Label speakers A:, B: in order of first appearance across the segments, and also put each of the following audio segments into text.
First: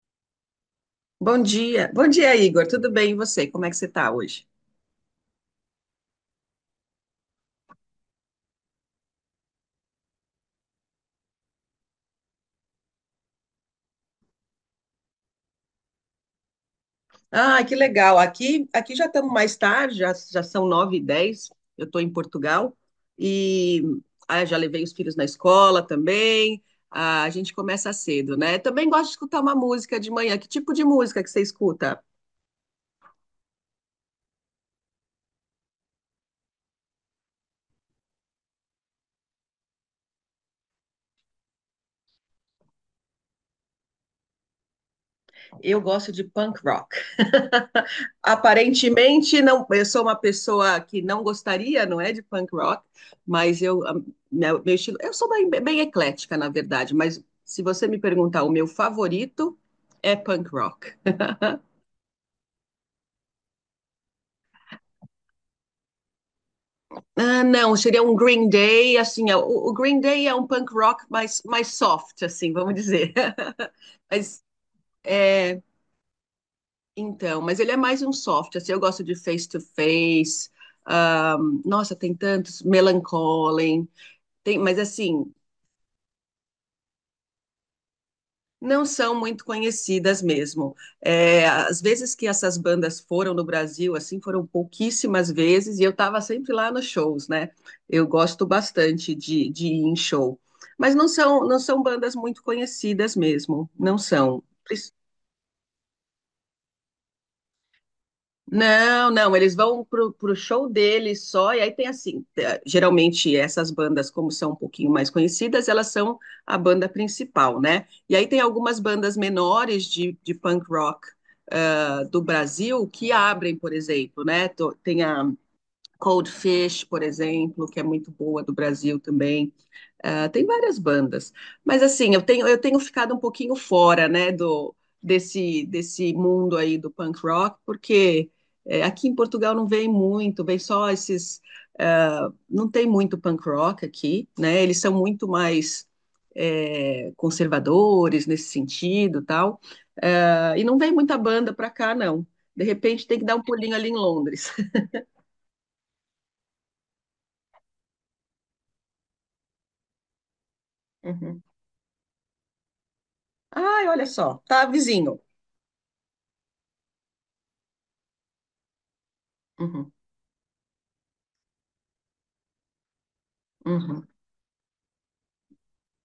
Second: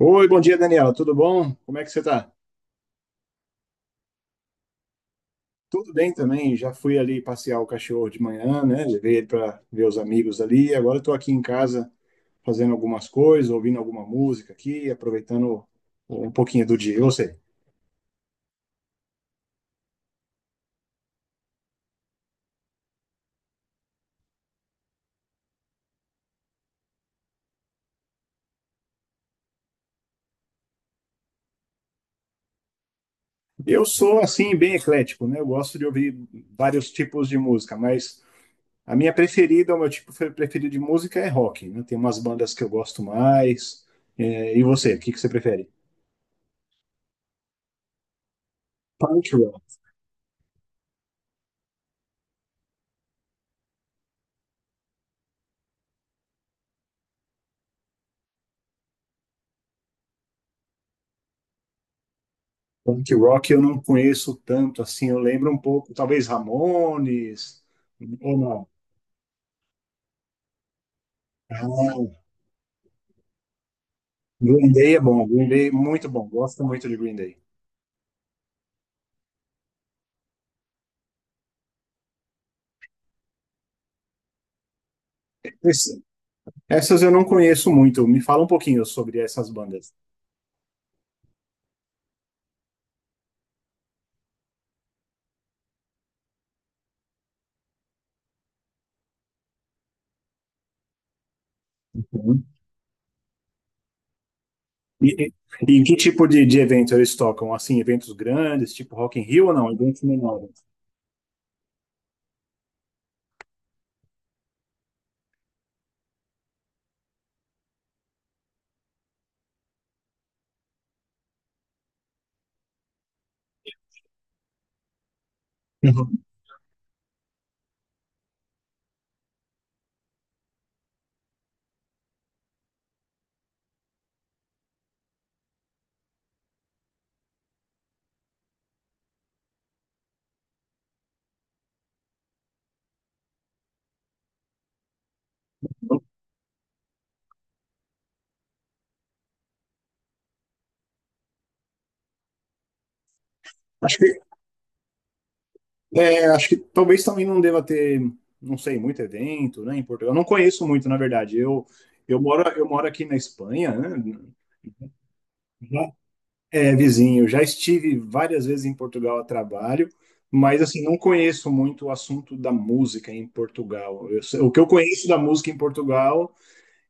A: Oi, bom dia, Daniela. Tudo bom? Como é que você
B: Bom
A: tá?
B: dia. Bom dia, Igor. Tudo bem? E você? Como é que você está hoje?
A: Tudo bem também. Já fui ali passear o cachorro de manhã, né? Levei ele para ver os amigos ali. Agora eu tô aqui em casa fazendo algumas coisas, ouvindo alguma música aqui, aproveitando um pouquinho do dia. Eu sei.
B: Ah, que legal. Aqui, já estamos mais tarde, já são 9h10. Eu estou em Portugal e já levei os filhos na escola também. Ah, a gente começa cedo, né? Também gosto de escutar uma música de manhã. Que tipo de música que você escuta?
A: Eu sou assim bem eclético, né? Eu gosto de ouvir vários tipos de música, mas a minha preferida, o meu tipo preferido de música é rock, né? Tem umas bandas que eu gosto mais. É, e você, o que você prefere?
B: Eu gosto de punk rock.
A: Punk rock.
B: Aparentemente, não, eu sou uma pessoa que não gostaria, não é, de punk rock, mas meu estilo, eu sou bem, bem eclética, na verdade, mas se você me perguntar, o meu favorito é punk rock.
A: Punk rock eu não conheço tanto assim, eu lembro um pouco, talvez Ramones,
B: Ah,
A: ou
B: não,
A: não.
B: seria um Green Day, assim, o Green Day é um punk rock
A: Não.
B: mais soft, assim, vamos dizer.
A: Green Day é bom,
B: Mas,
A: Green Day é muito bom,
B: é,
A: gosto muito de Green Day.
B: então, mas ele é mais um soft, assim, eu gosto de Face to Face, ah, nossa, tem tantos, Melancholy, tem, mas
A: Esse-
B: assim,
A: Essas eu não conheço muito, me fala um pouquinho sobre essas
B: não
A: bandas.
B: são muito conhecidas mesmo. É, às vezes que essas bandas foram no Brasil, assim, foram pouquíssimas vezes, e eu estava sempre lá nos shows, né? Eu gosto bastante de ir em show. Mas não são, não
A: Uhum.
B: são bandas muito conhecidas mesmo, não
A: E,
B: são.
A: e- e em que tipo de evento eles tocam? Assim, eventos grandes, tipo Rock in Rio ou não?
B: Não,
A: Eventos
B: não, eles
A: menores?
B: vão pro show deles só, e aí tem assim, geralmente essas bandas, como são um pouquinho mais conhecidas, elas são a banda principal, né? E aí tem algumas bandas menores de punk rock, do Brasil que abrem, por exemplo, né? Tem a
A: Uhum.
B: Cold Fish, por exemplo, que é muito boa do Brasil também. Ah, tem várias bandas, mas assim, eu tenho ficado um pouquinho fora, né, do desse desse mundo aí do punk rock, porque aqui em Portugal não vem muito, vem só esses, não tem muito punk rock aqui, né? Eles são muito mais conservadores nesse sentido, tal. Ah, e não vem muita banda para cá, não. De repente
A: Acho
B: tem que
A: que,
B: dar um pulinho ali em Londres.
A: é, acho que talvez também não deva ter, não sei, muito evento, né, em Portugal. Eu não conheço muito, na verdade. Eu, eu
B: Uhum.
A: moro, eu moro aqui na Espanha, né?
B: Ai, olha só, tá
A: Já-
B: vizinho.
A: É, vizinho, já estive várias vezes em Portugal a trabalho, mas
B: Uhum,
A: assim, não conheço muito o assunto da música em Portugal. O que eu
B: uhum.
A: conheço da música em Portugal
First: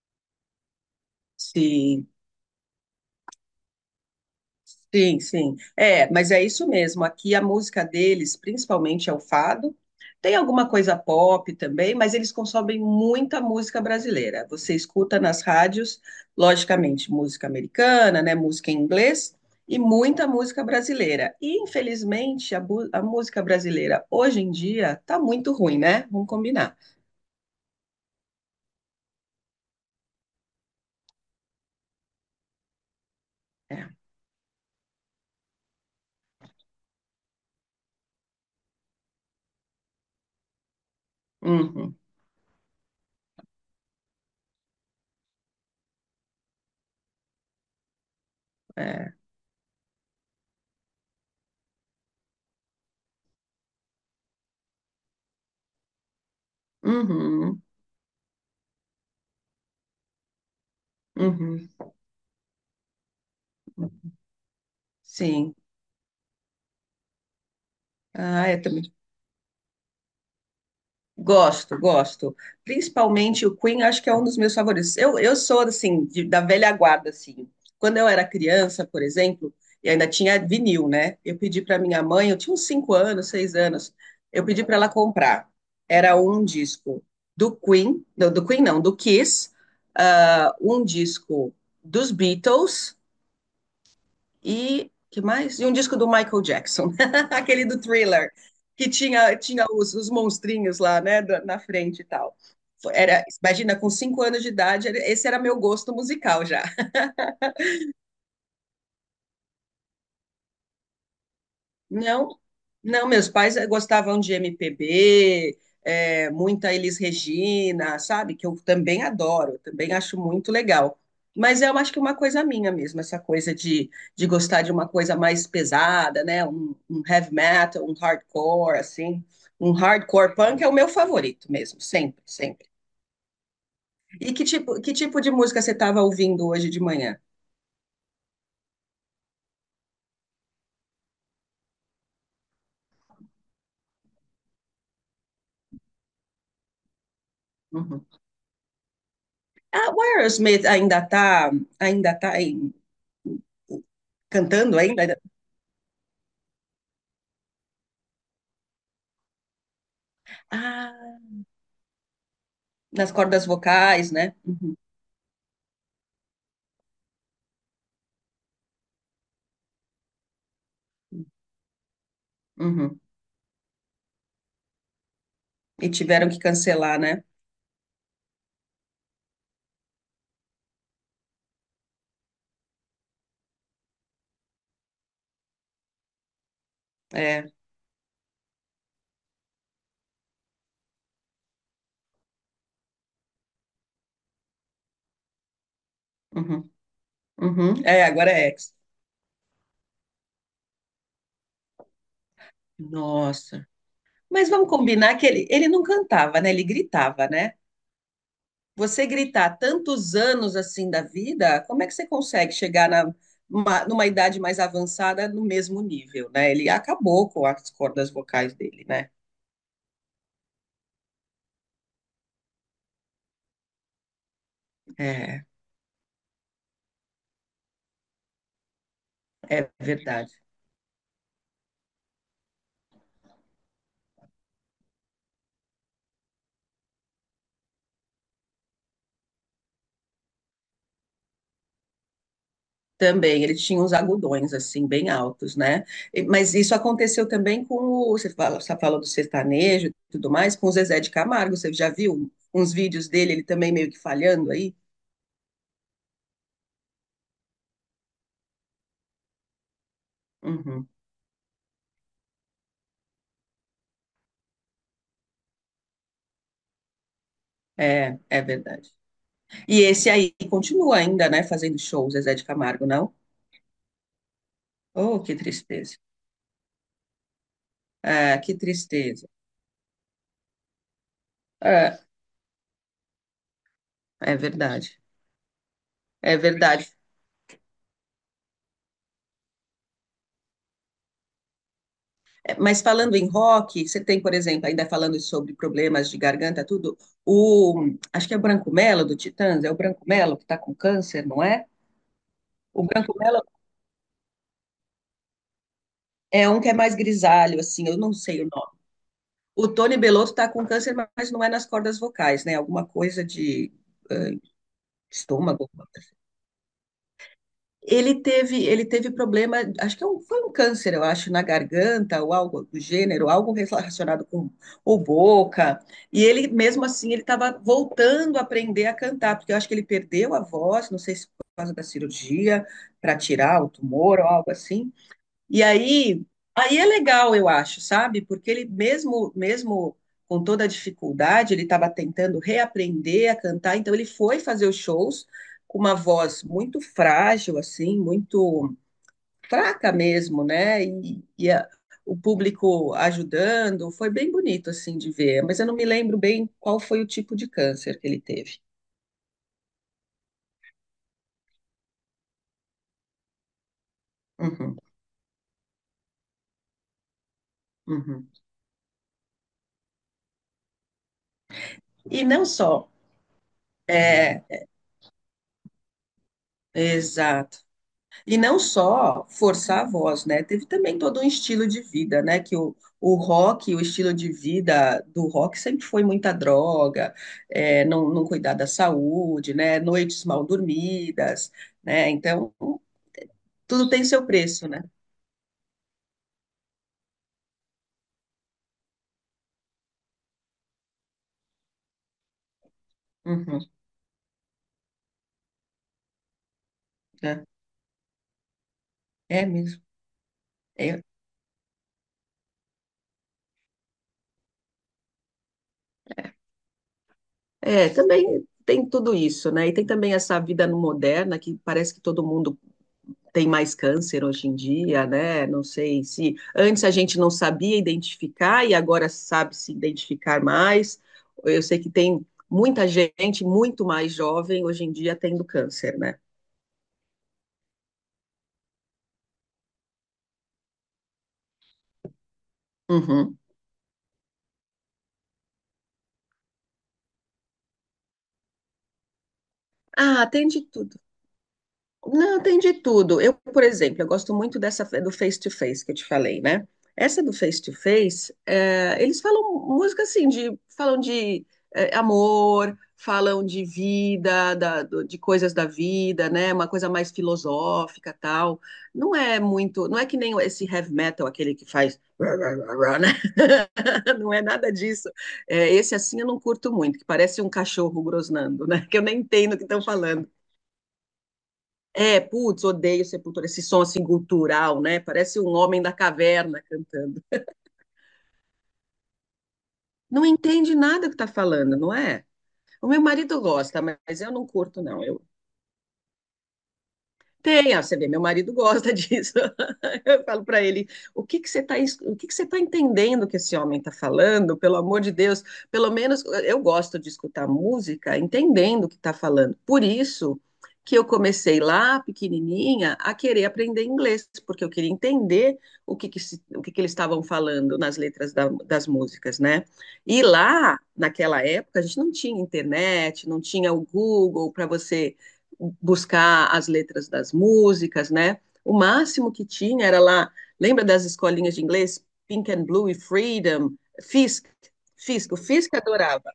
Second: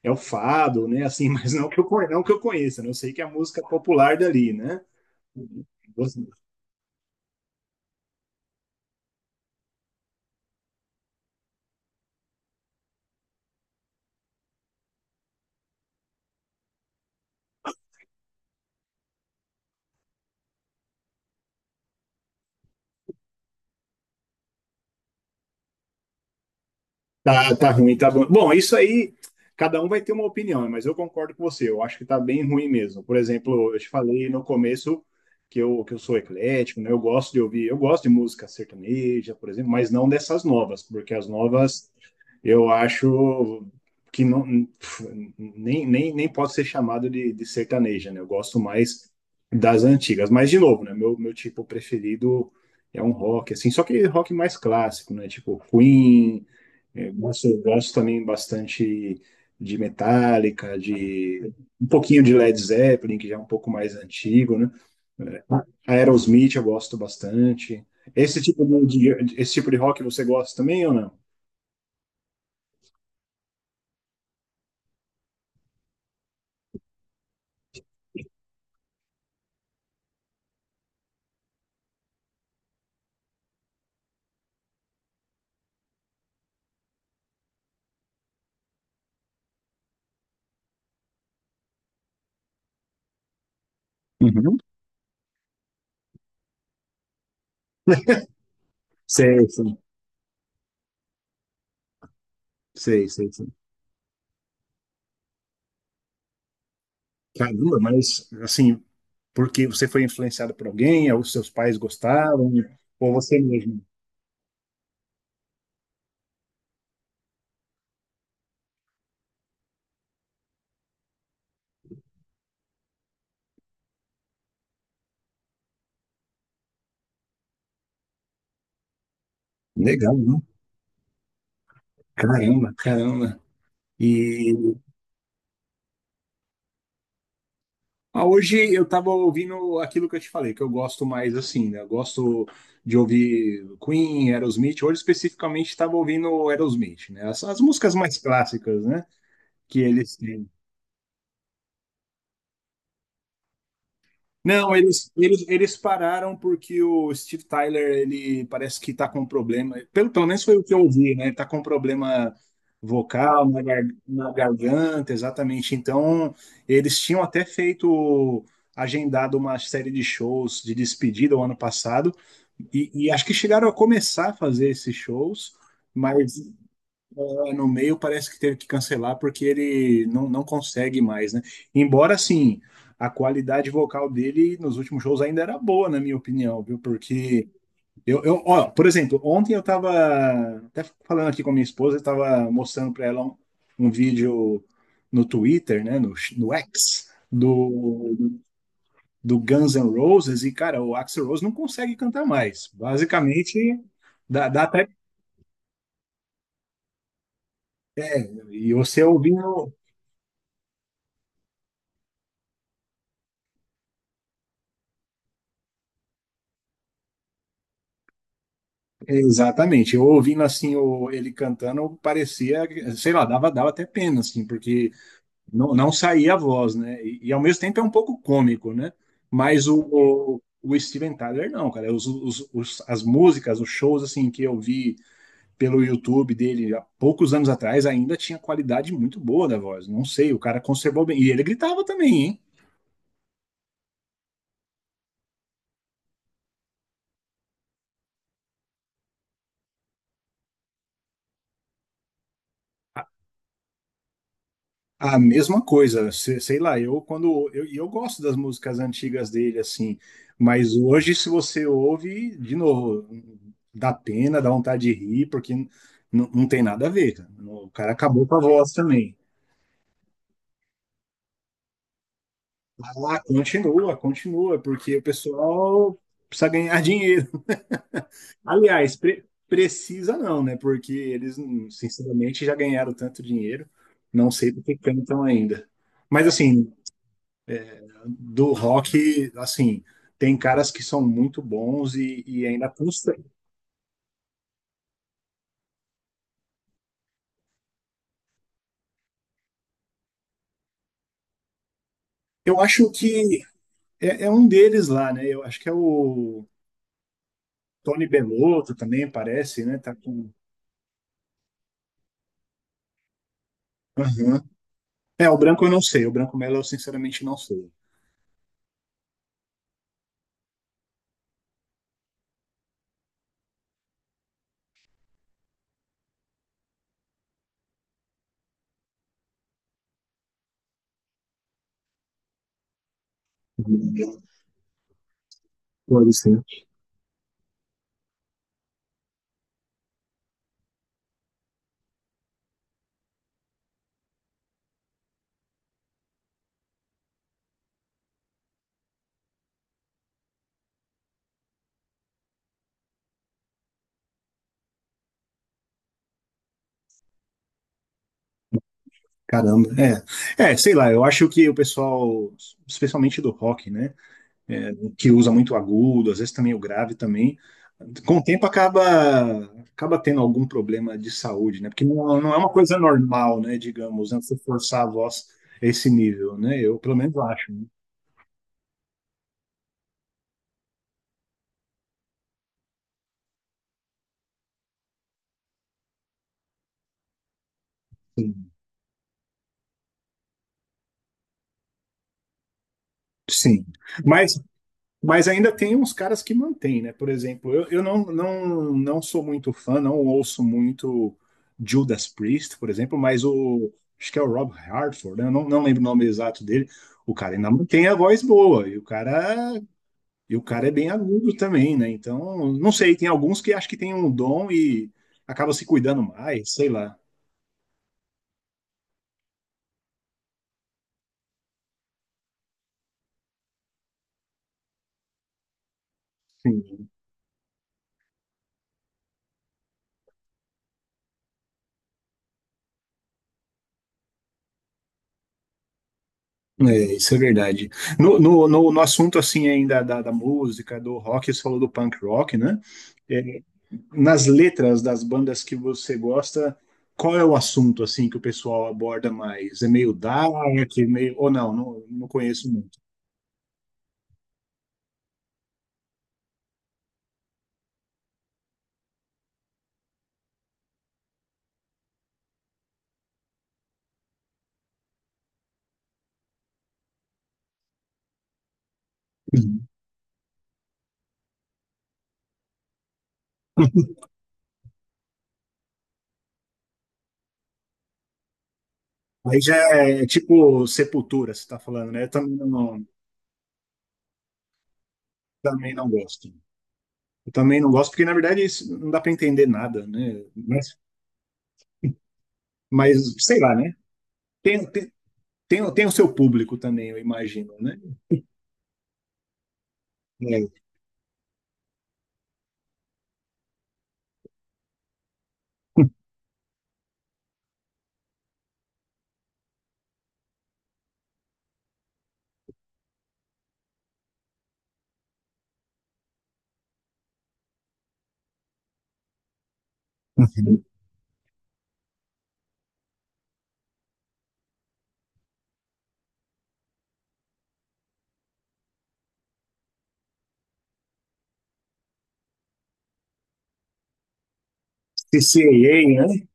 A: é o fado, né? Assim, mas não que eu,
B: Sim.
A: não que eu conheça, né? Eu sei que é a música popular dali, né?
B: Sim, sim. É, mas é isso mesmo. Aqui a música deles, principalmente, é o fado. Tem alguma coisa pop também, mas eles consomem muita música brasileira. Você escuta nas rádios, logicamente, música americana, né, música em inglês e muita música brasileira. E infelizmente a música brasileira hoje em dia tá muito ruim, né? Vamos combinar.
A: Tá, tá ruim, tá bom. Bom, isso aí, cada um vai ter uma opinião, né? Mas eu concordo com você. Eu acho que tá bem ruim mesmo. Por exemplo, eu te
B: É.
A: falei no começo que eu sou eclético, né? Eu gosto de ouvir, eu gosto de música sertaneja, por exemplo, mas não dessas novas, porque as novas
B: Uhum,
A: eu acho que não, pf, nem pode ser chamado de sertaneja, né? Eu gosto mais
B: é.
A: das antigas. Mas, de novo, né? Meu tipo preferido é um rock, assim, só que rock mais clássico, né? Tipo Queen. Eu gosto, eu
B: Uhum,
A: gosto também bastante de Metallica, de
B: uhum.
A: um pouquinho de Led Zeppelin, que já é um pouco mais antigo, né?
B: Sim.
A: Aerosmith eu gosto bastante. Esse
B: Ah, é
A: tipo
B: também.
A: esse tipo de rock você gosta também ou não?
B: Gosto, gosto. Principalmente o Queen, acho que é um dos meus favoritos. Eu sou, assim, da velha guarda, assim. Quando eu era criança, por exemplo, e ainda tinha vinil, né? Eu pedi para minha mãe, eu tinha uns 5 anos, 6 anos, eu pedi para ela comprar. Era um disco do Queen, não, do Queen não, do Kiss, um disco dos Beatles
A: Uhum.
B: e que mais? E um disco do Michael Jackson, aquele do Thriller, que tinha,
A: Sei,
B: tinha
A: sim.
B: os, os monstrinhos lá, né, na frente e tal.
A: Sei,
B: Era,
A: sei, sim.
B: imagina, com 5 anos de idade, esse era meu gosto musical já.
A: Caramba, mas assim, porque você foi influenciado por alguém, ou seus pais
B: Não,
A: gostavam,
B: não,
A: ou
B: meus
A: você
B: pais
A: mesmo?
B: gostavam de MPB, muita Elis Regina, sabe? Que eu também adoro, também acho muito legal. Mas eu acho que é uma coisa minha mesmo, essa coisa de gostar de uma coisa mais pesada, né? Um heavy metal, um hardcore, assim. Um
A: Legal,
B: hardcore
A: né?
B: punk é o meu favorito mesmo, sempre, sempre.
A: Caramba, caramba.
B: E que tipo,
A: E
B: que tipo de música você estava ouvindo hoje de manhã?
A: ah, hoje eu tava ouvindo aquilo que eu te falei, que eu gosto mais assim, né? Eu gosto de ouvir Queen, Aerosmith. Hoje especificamente tava ouvindo Aerosmith, né? As músicas
B: Uhum.
A: mais clássicas, né? Que
B: Ah, o
A: eles têm.
B: Aerosmith ainda tá
A: Não,
B: cantando
A: eles,
B: ainda?
A: eles, eles pararam porque o Steve Tyler, ele parece que tá com um problema. Pelo, pelo menos foi o que eu ouvi,
B: Ainda-
A: né? Ele tá com um problema
B: Nas cordas
A: vocal
B: vocais,
A: na
B: né? Uhum,
A: garganta, exatamente. Então, eles tinham até feito. Agendado uma série de shows de despedida o ano passado, E,
B: uhum.
A: e acho que chegaram a começar a fazer esses shows,
B: E tiveram que
A: mas
B: cancelar, né?
A: no meio parece que teve que cancelar porque ele não, não consegue mais, né? Embora, assim, a qualidade vocal dele nos últimos shows ainda era boa, na minha opinião, viu?
B: É,
A: Porque eu ó, por exemplo, ontem eu tava até falando aqui com a minha esposa, eu tava mostrando para ela um vídeo no Twitter, né, no
B: uhum,
A: X,
B: uhum. É,
A: do,
B: agora é ex.
A: do Guns N' Roses e, cara, o Axl Rose não consegue cantar mais.
B: Nossa.
A: Basicamente, dá,
B: Mas
A: dá
B: vamos
A: até.
B: combinar que ele não cantava, né? Ele gritava, né?
A: E você
B: Você gritar
A: ouvindo.
B: tantos anos assim da vida, como é que você consegue chegar na, numa idade mais avançada no mesmo nível, né? Ele acabou com as cordas vocais dele, né?
A: Exatamente, eu ouvindo assim o, ele cantando, parecia, sei lá, dava, dava até pena, assim, porque
B: É,
A: não, não saía a voz, né? E ao mesmo tempo é um pouco cômico, né? Mas
B: é
A: o,
B: verdade.
A: o Steven Tyler, não, cara. As músicas, os shows, assim, que eu vi pelo YouTube dele há poucos anos atrás ainda tinha qualidade muito boa da voz. Não sei, o cara conservou bem. E ele gritava também, hein?
B: Também, ele tinha uns agudões, assim, bem altos, né? Mas isso aconteceu também com o. Você fala, você falou do sertanejo e tudo mais, com o Zezé de Camargo. Você já viu uns
A: A,
B: vídeos dele, ele também meio que falhando aí?
A: a mesma coisa, sei, sei lá, eu quando eu gosto das músicas antigas dele assim, mas
B: Uhum.
A: hoje se você ouve de novo, dá pena, dá vontade de rir, não tem nada a ver, cara. O cara
B: É,
A: acabou com a
B: é
A: voz
B: verdade.
A: também.
B: E esse aí continua ainda, né, fazendo shows, Zezé de Camargo, não?
A: Ah, continua, continua, porque o
B: Oh, que tristeza.
A: pessoal precisa ganhar dinheiro.
B: Ah, que
A: Aliás,
B: tristeza.
A: precisa não, né? Porque eles,
B: É,
A: sinceramente, já ganharam tanto dinheiro. Não
B: é
A: sei do que
B: verdade.
A: cantam ainda. Mas,
B: É
A: assim,
B: verdade.
A: do rock, assim, tem caras que são muito bons e ainda
B: Mas falando
A: custa.
B: em rock, você tem, por exemplo, ainda falando sobre problemas de garganta, tudo, acho que é o Branco Melo do Titãs, é o Branco Melo que está com câncer, não é?
A: Eu
B: O
A: acho
B: Branco Melo
A: que é, é um deles lá, né? Eu acho que é o
B: é um que é mais grisalho, assim, eu
A: Tony
B: não sei o
A: Bellotto
B: nome.
A: também, parece,
B: O
A: né? Tá
B: Tony Belotto
A: com...
B: está com câncer, mas não é nas cordas vocais, né? Alguma coisa de
A: Aham. É, o
B: estômago,
A: branco eu não
B: alguma.
A: sei. O branco Melo eu, sinceramente, não sei.
B: Ele teve problema, acho que foi um câncer, eu acho, na garganta ou algo do gênero, algo relacionado com ou boca. E ele, mesmo assim, ele estava voltando a aprender a cantar, porque eu acho que ele perdeu a voz, não sei se por causa da cirurgia, para tirar o tumor ou algo assim. E
A: Pode
B: aí,
A: ser.
B: aí é legal, eu acho, sabe? Porque ele mesmo, mesmo com toda a dificuldade, ele estava tentando reaprender a cantar, então ele foi fazer os shows com uma voz muito frágil, assim, muito fraca mesmo, né? E o público ajudando, foi bem bonito, assim, de ver. Mas eu não me lembro bem qual foi o tipo de câncer que ele teve.
A: Caramba, é. É, sei lá, eu acho que o pessoal, especialmente do rock, né, é,
B: Uhum,
A: que usa muito agudo, às vezes também o grave também, com o
B: uhum.
A: tempo acaba tendo algum problema de saúde, né? Porque não,
B: E
A: não é
B: não
A: uma coisa
B: só.
A: normal, né, digamos, né, você
B: É,
A: forçar a voz a esse nível, né? Eu pelo menos acho,
B: exato.
A: né?
B: E não só forçar a voz, né? Teve também todo um estilo de vida, né? Que o rock, o estilo de vida do rock sempre foi muita droga, não
A: Sim.
B: cuidar da saúde, né? Noites mal dormidas, né? Então,
A: Sim.
B: tudo tem seu
A: Mas
B: preço, né?
A: Mas ainda tem uns caras que mantêm, né? Por exemplo, eu não, não sou muito fã, não ouço muito Judas Priest, por exemplo, mas
B: Uhum,
A: o. Acho que é o Rob Halford, né? Eu não, não lembro o nome exato dele. O cara
B: é,
A: ainda mantém a voz boa,
B: é mesmo.
A: e o cara é bem
B: É,
A: agudo também, né? Então, não sei, tem alguns que acho que tem um dom e acaba se cuidando mais, sei lá.
B: é, também tem tudo isso, né? E tem também essa vida no moderna que parece que todo mundo tem mais câncer hoje em dia, né? Não sei se antes
A: Sim.
B: a gente não sabia identificar e agora sabe se identificar mais. Eu sei que tem muita gente muito mais jovem hoje em dia tendo câncer, né?
A: É, isso é verdade. No assunto assim ainda da, da música, do rock, você falou do punk rock, né?
B: Uhum.
A: Nas letras das bandas que você gosta, qual é o assunto assim que o pessoal aborda mais? É meio
B: Ah,
A: dark,
B: tem de
A: é
B: tudo.
A: meio ou não? Não, não
B: Não,
A: conheço
B: tem de
A: muito.
B: tudo. Eu, por exemplo, eu gosto muito do face-to-face que eu te falei, né? Essa do face-to-face, eles falam música assim, falam de amor, falam de vida, de coisas da vida, né? Uma coisa mais filosófica, tal. Não é
A: Uhum.
B: muito, não é que nem esse heavy metal, aquele que faz, né? Não é nada disso. É, esse assim eu não curto muito, que parece um cachorro grosnando, né? Que eu nem
A: Aí
B: entendo
A: já
B: o que estão
A: é
B: falando.
A: tipo Sepultura, você está falando, né? Eu
B: É, putz, odeio Sepultura, esse som assim cultural, né? Parece um
A: também
B: homem
A: não
B: da
A: gosto.
B: caverna cantando.
A: Eu também não gosto porque na verdade isso não dá para entender nada, né?
B: Não entende nada que tá falando, não é? O
A: Mas
B: meu marido
A: sei lá, né?
B: gosta, mas eu não
A: Tem,
B: curto,
A: tem,
B: não.
A: tem o seu público também, eu imagino,
B: Tem,
A: né?
B: você vê, meu marido gosta disso. Eu falo
A: É.
B: para ele, o que que você está, o que que você tá entendendo que esse homem está falando? Pelo amor de Deus, pelo menos eu gosto de escutar música entendendo o que está falando. Por isso que eu comecei lá, pequenininha, a querer aprender inglês, porque eu queria entender o que que, se- o que que eles estavam falando nas letras das músicas, né? E
A: Uhum.
B: lá, naquela época, a gente não tinha internet, não tinha o Google para você buscar as letras das músicas, né? O máximo que tinha era lá, lembra das escolinhas de inglês? Pink and Blue e Freedom, Fisk, Fisk, o Fisk
A: CCA, né?
B: adorava.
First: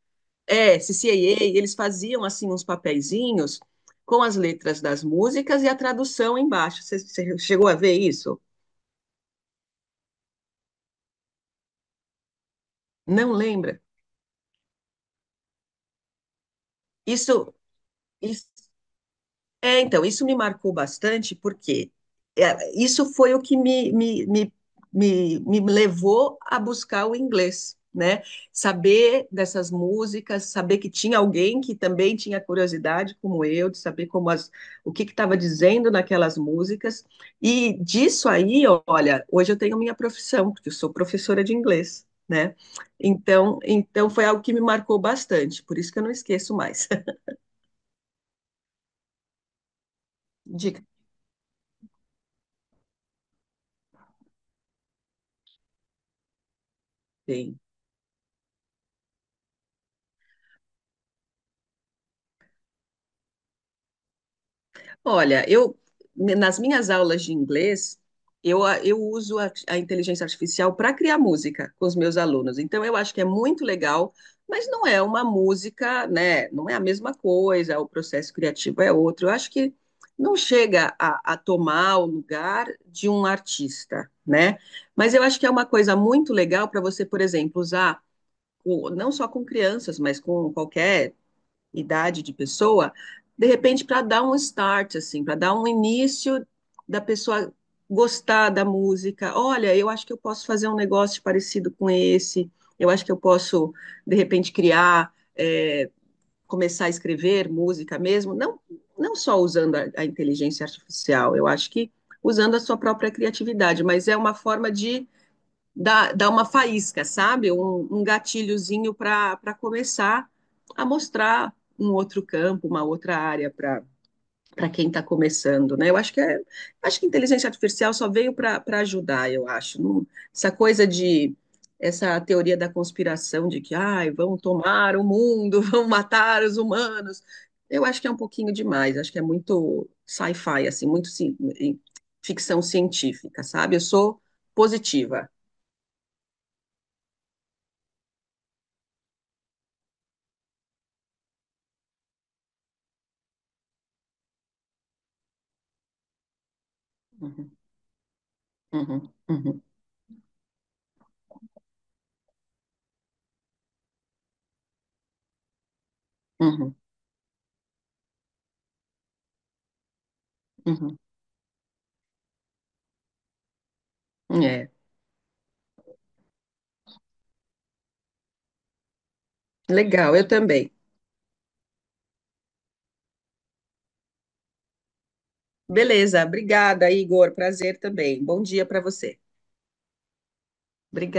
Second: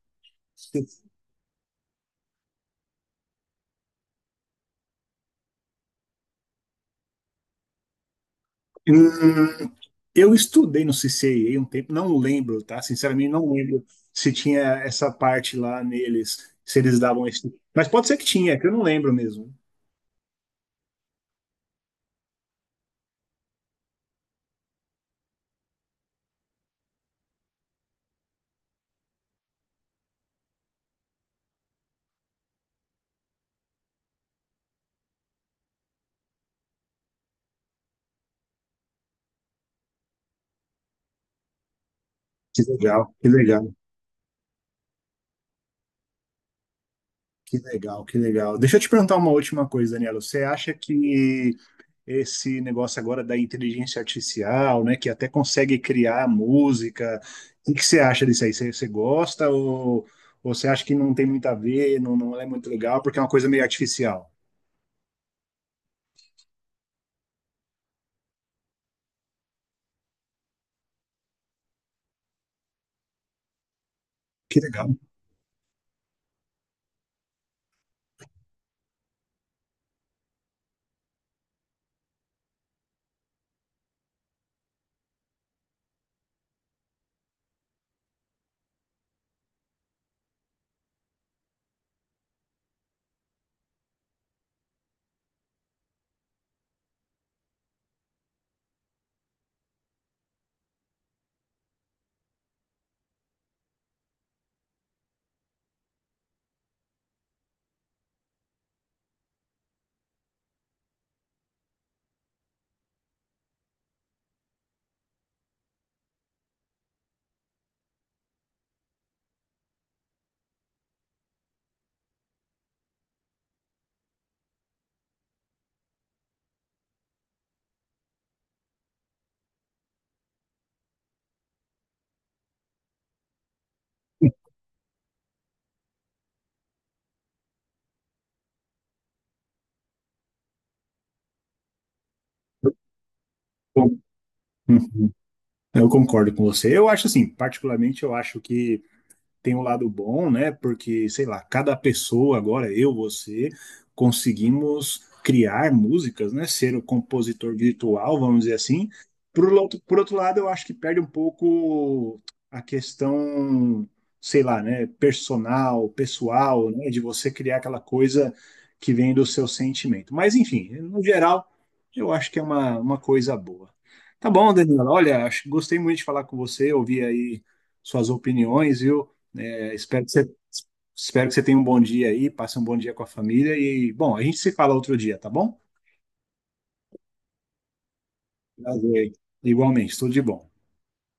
B: É, CCAA, eles faziam assim uns papeizinhos com as letras das músicas e a tradução embaixo. Você chegou a ver isso?
A: Hum, eu estudei no CCIA um tempo, não lembro, tá? Sinceramente,
B: Não
A: não
B: lembra?
A: lembro se tinha essa parte lá neles, se eles davam
B: Isso,
A: esse. Mas pode ser que
B: isso.
A: tinha, é que eu não lembro mesmo.
B: É, então, isso me marcou bastante, porque isso foi o que me levou a buscar o inglês, né? Saber dessas músicas, saber que tinha alguém que também tinha curiosidade, como eu, de saber o que estava dizendo naquelas músicas. E disso aí, olha, hoje eu tenho minha profissão, porque eu sou professora de inglês, né?
A: Que legal, que
B: Então,
A: legal,
B: então foi algo que me marcou bastante, por isso que eu não esqueço mais.
A: que legal. Deixa eu te perguntar uma última coisa, Daniela. Você acha
B: Dica.
A: que esse negócio agora da inteligência artificial, né, que até consegue criar música, o que você acha disso aí? Você, você gosta ou você acha que não tem muito a ver, não, não é muito legal, porque é uma coisa meio artificial?
B: Olha, eu nas minhas aulas de inglês, eu uso a inteligência artificial para criar música com os meus alunos. Então, eu acho que é muito legal,
A: Que
B: mas não
A: legal.
B: é uma música, né? Não é a mesma coisa, o processo criativo é outro. Eu acho que não chega a tomar o lugar de um artista, né? Mas eu acho que é uma coisa muito legal para você, por exemplo, usar. Não só com crianças, mas com qualquer idade de pessoa, de repente para dar um start, assim, para dar um início da pessoa gostar da música. Olha, eu acho que eu posso fazer um negócio parecido com esse. Eu acho que eu posso, de repente, criar, começar a escrever música mesmo. Não, não só usando a inteligência artificial. Eu acho que usando a sua própria criatividade, mas é uma forma de dá uma faísca, sabe? Um gatilhozinho para começar a mostrar um outro campo, uma outra área para quem está começando, né? Eu acho que acho que a inteligência artificial só veio para ajudar, eu acho. Essa coisa de essa teoria da conspiração de que, ai, vão tomar o mundo, vão matar os humanos. Eu acho que é um pouquinho demais, acho que é muito sci-fi, assim, muito ficção científica, sabe? Eu
A: Bom,
B: sou
A: uhum,
B: positiva.
A: eu concordo com você. Eu acho assim, particularmente, eu acho que tem um lado bom, né? Porque, sei lá, cada pessoa agora, eu, você, conseguimos criar músicas, né? Ser o
B: Uhum.
A: compositor virtual, vamos dizer assim.
B: Uhum,
A: Por
B: uhum,
A: outro, por outro lado, eu acho que perde um pouco a questão, sei lá, né? Personal, pessoal,
B: uhum,
A: né? De você criar aquela coisa que vem do seu sentimento. Mas, enfim,
B: uhum.
A: no geral, eu acho que é uma coisa boa. Tá bom,
B: É,
A: Daniela? Olha, acho, gostei muito de falar com você, ouvir aí suas opiniões, viu? É,
B: legal, eu também.
A: espero que você tenha um bom dia aí, passe um bom dia com a família e, bom, a gente se fala outro dia, tá bom?
B: Beleza, obrigada, Igor. Prazer também. Bom dia para
A: Prazer.
B: você.
A: Igualmente, tudo de bom.
B: Obrigada.